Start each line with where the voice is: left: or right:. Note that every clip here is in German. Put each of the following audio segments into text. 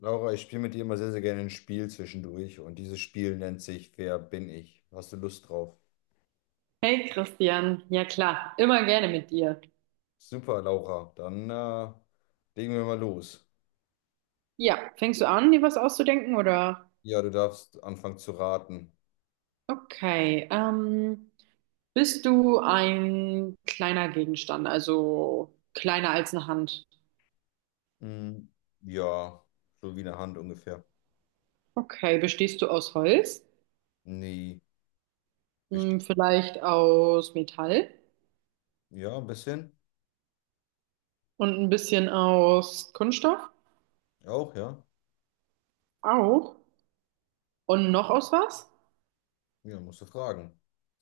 left: Laura, ich spiele mit dir immer sehr, sehr gerne ein Spiel zwischendurch und dieses Spiel nennt sich: Wer bin ich? Hast du Lust drauf?
right: Hey Christian, ja klar, immer gerne mit dir.
left: Super, Laura, dann legen wir mal los.
right: Ja, fängst du an, dir was auszudenken oder?
left: Ja, du darfst anfangen zu raten.
right: Okay, bist du ein kleiner Gegenstand, also kleiner als eine Hand?
left: Hm, ja, so wie eine Hand ungefähr.
right: Okay, bestehst du aus Holz?
left: Nee,
right: Hm,
left: bestimmt.
right: vielleicht aus Metall
left: Ja, ein bisschen.
right: und ein bisschen aus Kunststoff?
left: Auch, ja.
right: Auch. Und noch aus was?
left: Ja, musst du fragen.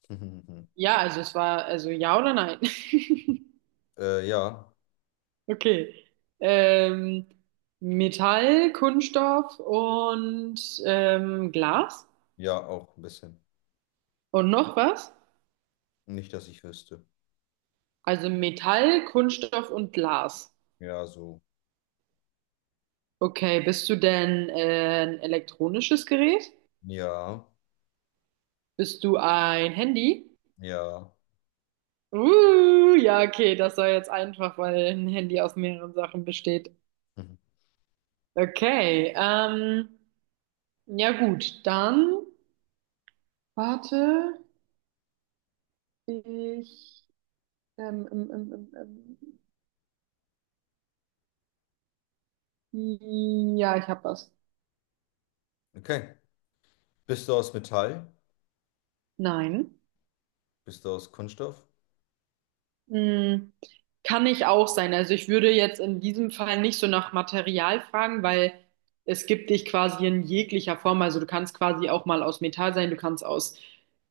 right: Ja, also es war, also ja oder nein?
left: Ja,
right: Okay. Ähm, Metall, Kunststoff und Glas.
left: ja, auch ein bisschen.
right: Und noch was?
left: Nicht, dass ich wüsste.
right: Also Metall, Kunststoff und Glas.
left: Ja, so.
right: Okay, bist du denn ein elektronisches Gerät?
left: Ja,
right: Bist du ein Handy?
left: ja.
right: Ja, okay, das war jetzt einfach, weil ein Handy aus mehreren Sachen besteht. Okay, ja gut, dann warte, ich, ähm, ähm, ähm, ähm, ähm, ja, ich habe was.
left: Okay. Bist du aus Metall?
right: Nein.
left: Bist du aus Kunststoff?
right: Hm, kann ich auch sein. Also ich würde jetzt in diesem Fall nicht so nach Material fragen, weil es gibt dich quasi in jeglicher Form. Also du kannst quasi auch mal aus Metall sein, du kannst aus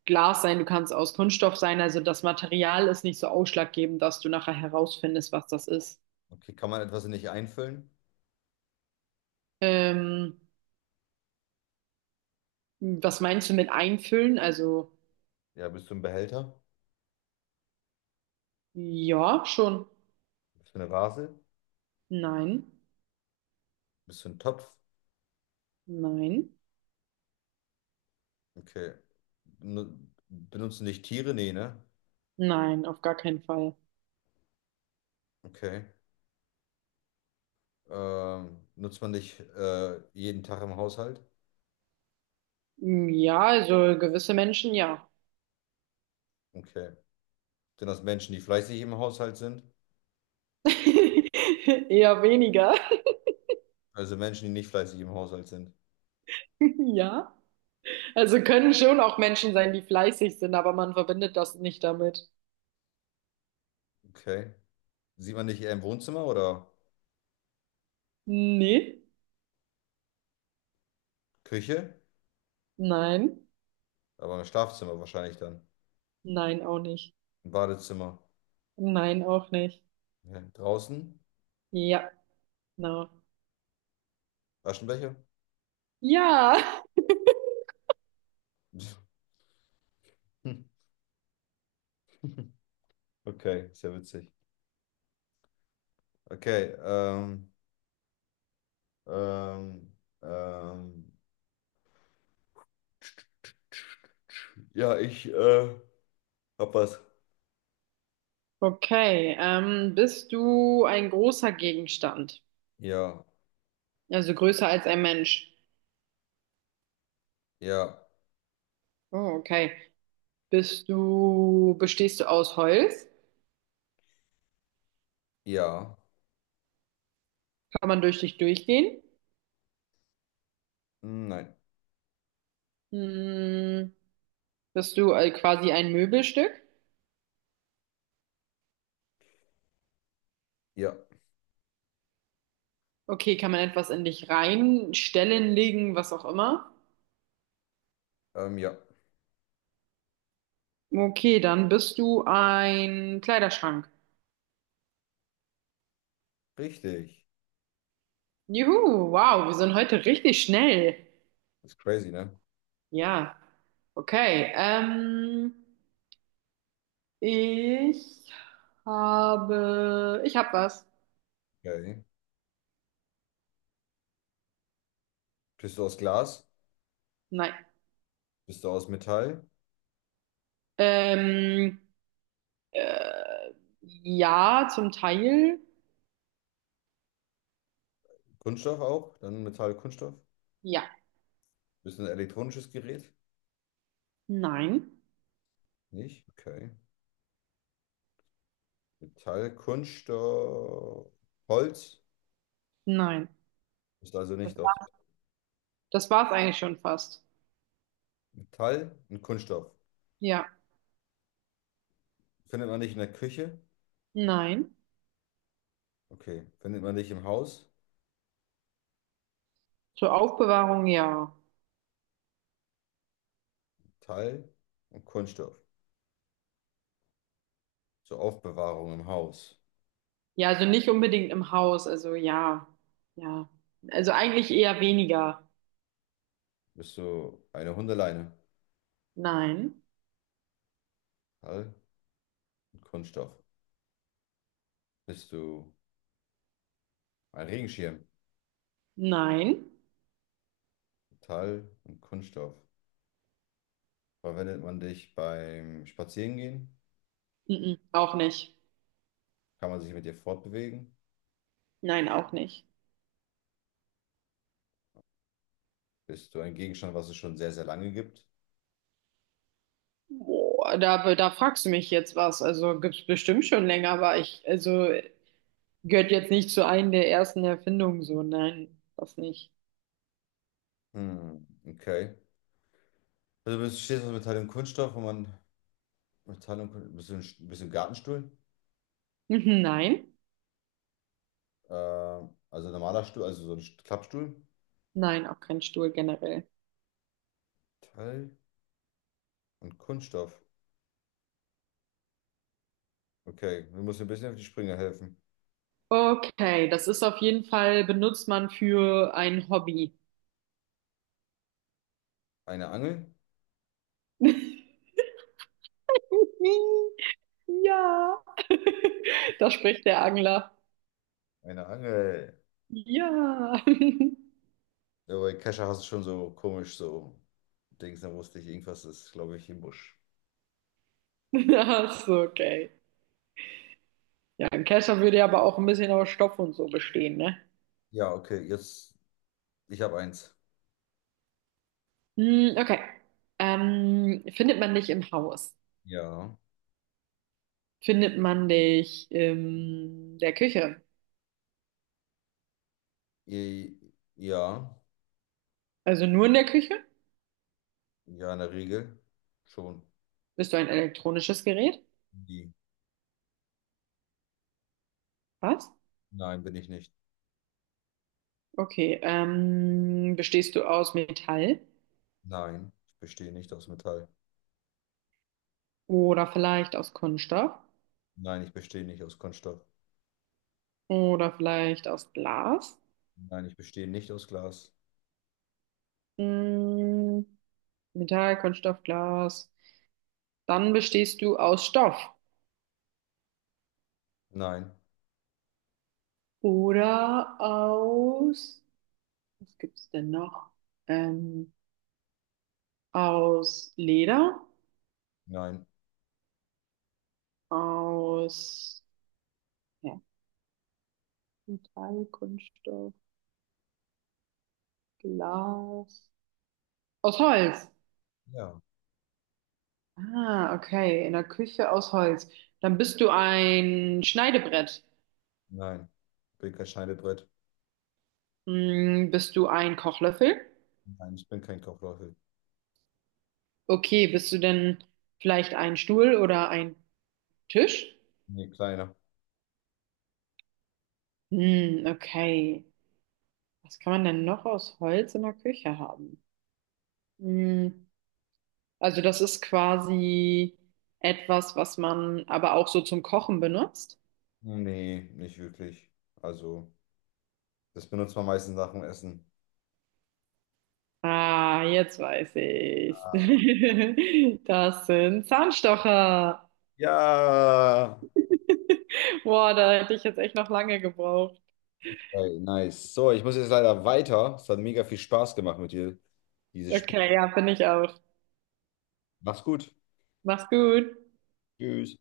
right: Glas sein, du kannst aus Kunststoff sein. Also das Material ist nicht so ausschlaggebend, dass du nachher herausfindest, was das ist.
left: Okay, kann man etwas nicht einfüllen?
right: Ähm, was meinst du mit einfüllen? Also
left: Ja, bist du ein Behälter?
right: ja, schon.
left: Bist du eine Vase?
right: Nein,
left: Bist du ein Topf?
right: nein,
left: Okay. Nu- Benutzen dich Tiere? Nee, ne?
right: nein, auf gar keinen Fall.
left: Okay. Nutzt man dich jeden Tag im Haushalt?
right: Hm, ja, also gewisse Menschen ja.
left: Okay. Sind das Menschen, die fleißig im Haushalt sind?
right: Eher weniger.
left: Also Menschen, die nicht fleißig im Haushalt sind.
right: Ja. Also können schon auch Menschen sein, die fleißig sind, aber man verbindet das nicht damit.
left: Okay. Sieht man dich eher im Wohnzimmer oder
right: Nee.
left: Küche?
right: Nein.
left: Aber im Schlafzimmer wahrscheinlich dann.
right: Nein, auch nicht.
left: Im Badezimmer.
right: Nein, auch nicht.
left: Okay. Draußen?
right: Ja, genau.
left: Aschenbecher?
right: Ja.
left: Okay, sehr witzig. Okay, ähm, ähm, ja, ich hab was.
right: Okay. Bist du ein großer Gegenstand?
left: Ja,
right: Also größer als ein Mensch.
left: ja,
right: Oh, okay. Bestehst du aus Holz?
left: ja.
right: Kann man durch dich durchgehen?
left: Hm, nein.
right: Hm. Bist du quasi ein Möbelstück?
left: Ja.
right: Okay, kann man etwas in dich reinstellen, legen, was auch immer?
left: Ähm, ja,
right: Okay, dann bist du ein Kleiderschrank.
left: richtig.
right: Juhu, wow, wir sind heute richtig schnell.
left: Das ist crazy, ne?
right: Ja, okay. Ich ich habe was.
left: Okay. Bist du aus Glas?
right: Nein.
left: Bist du aus Metall?
right: Ähm, äh, ja, zum Teil.
left: Kunststoff auch? Dann Metall, Kunststoff?
right: Ja.
left: Bist du ein elektronisches Gerät?
right: Nein.
left: Nicht? Okay. Metall, Kunststoff, Holz?
right: Nein.
left: Bist also nicht aus
right: Das war's eigentlich schon fast.
left: Metall und Kunststoff.
right: Ja.
left: Findet man nicht in der Küche?
right: Nein.
left: Okay. Findet man nicht im Haus?
right: Zur Aufbewahrung, ja.
left: Teil und Kunststoff. Zur Aufbewahrung im Haus,
right: Ja, also nicht unbedingt im Haus, also ja. Ja. Also eigentlich eher weniger.
left: bist du eine Hundeleine?
right: Nein.
left: Metall und Kunststoff. Bist du ein Regenschirm?
right: Nein.
left: Metall und Kunststoff. Verwendet man dich beim Spazierengehen?
right: Mhm. Auch nicht.
left: Kann man sich mit dir fortbewegen?
right: Nein, auch nicht.
left: Bist du ein Gegenstand, was es schon sehr, sehr lange gibt?
right: Boah, da fragst du mich jetzt was. Also gibt's bestimmt schon länger, aber ich, also gehört jetzt nicht zu einem der ersten Erfindungen so. Nein, das nicht.
left: Hm, okay. Stehst du aus Metall und Kunststoff, wo man Metall und Kunststoff. Bist du ein Gartenstuhl?
right: Mhm, nein.
left: Also ein normaler Stuhl, also so ein Klappstuhl.
right: Nein, auch kein Stuhl generell.
left: Metall und Kunststoff. Okay, wir müssen ein bisschen auf die Sprünge helfen.
right: Okay, das ist auf jeden Fall, benutzt man für ein Hobby.
left: Eine Angel?
right: Ja. Da spricht der Angler.
left: Eine Angel.
right: Ja.
left: Ja, bei Kescher hast du schon so komisch so Dings, da wusste ich, irgendwas ist, glaube ich, im Busch.
right: Ach so, okay. Ja, ein Kescher würde ja aber auch ein bisschen aus Stoff und so bestehen, ne?
left: Ja, okay, jetzt, ich habe eins.
right: Hm, okay. Findet man dich im Haus?
left: Ja.
right: Findet man dich in der Küche?
left: I, ja.
right: Also nur in der Küche?
left: Ja, in der Regel. Schon.
right: Bist du ein elektronisches Gerät?
left: Nie.
right: Was?
left: Nein, bin ich nicht.
right: Okay. Bestehst du aus Metall?
left: Nein, ich bestehe nicht aus Metall.
right: Oder vielleicht aus Kunststoff?
left: Nein, ich bestehe nicht aus Kunststoff.
right: Oder vielleicht aus Glas?
left: Nein, ich bestehe nicht aus Glas.
right: Hm, Metall, Kunststoff, Glas. Dann bestehst du aus Stoff
left: Nein,
right: oder aus, was gibt's denn noch? Ähm, aus Leder,
left: nein,
right: aus ja, Metall, Kunststoff, Glas, aus Holz.
left: ja,
right: Ah, okay, in der Küche aus Holz. Dann bist du ein Schneidebrett.
left: nein. Ich bin kein Schneidebrett.
right: Hm, bist du ein Kochlöffel?
left: Nein, ich bin kein Kochlöffel.
right: Okay, bist du denn vielleicht ein Stuhl oder ein Tisch?
left: Nee, kleiner.
right: Hm, okay. Was kann man denn noch aus Holz in der Küche haben? Hm, also das ist quasi etwas, was man aber auch so zum Kochen benutzt.
left: Nee, nicht wirklich. Also, das benutzt man meistens nach dem Essen.
right: Ah, jetzt weiß ich's. Das sind Zahnstocher.
left: Ja.
right: Boah, da hätte ich jetzt echt noch lange gebraucht.
left: Hey, nice. So, ich muss jetzt leider weiter. Es hat mega viel Spaß gemacht mit dir, dieses Spiel.
right: Okay, ja, bin ich auch.
left: Mach's gut.
right: Mach's gut.
left: Tschüss.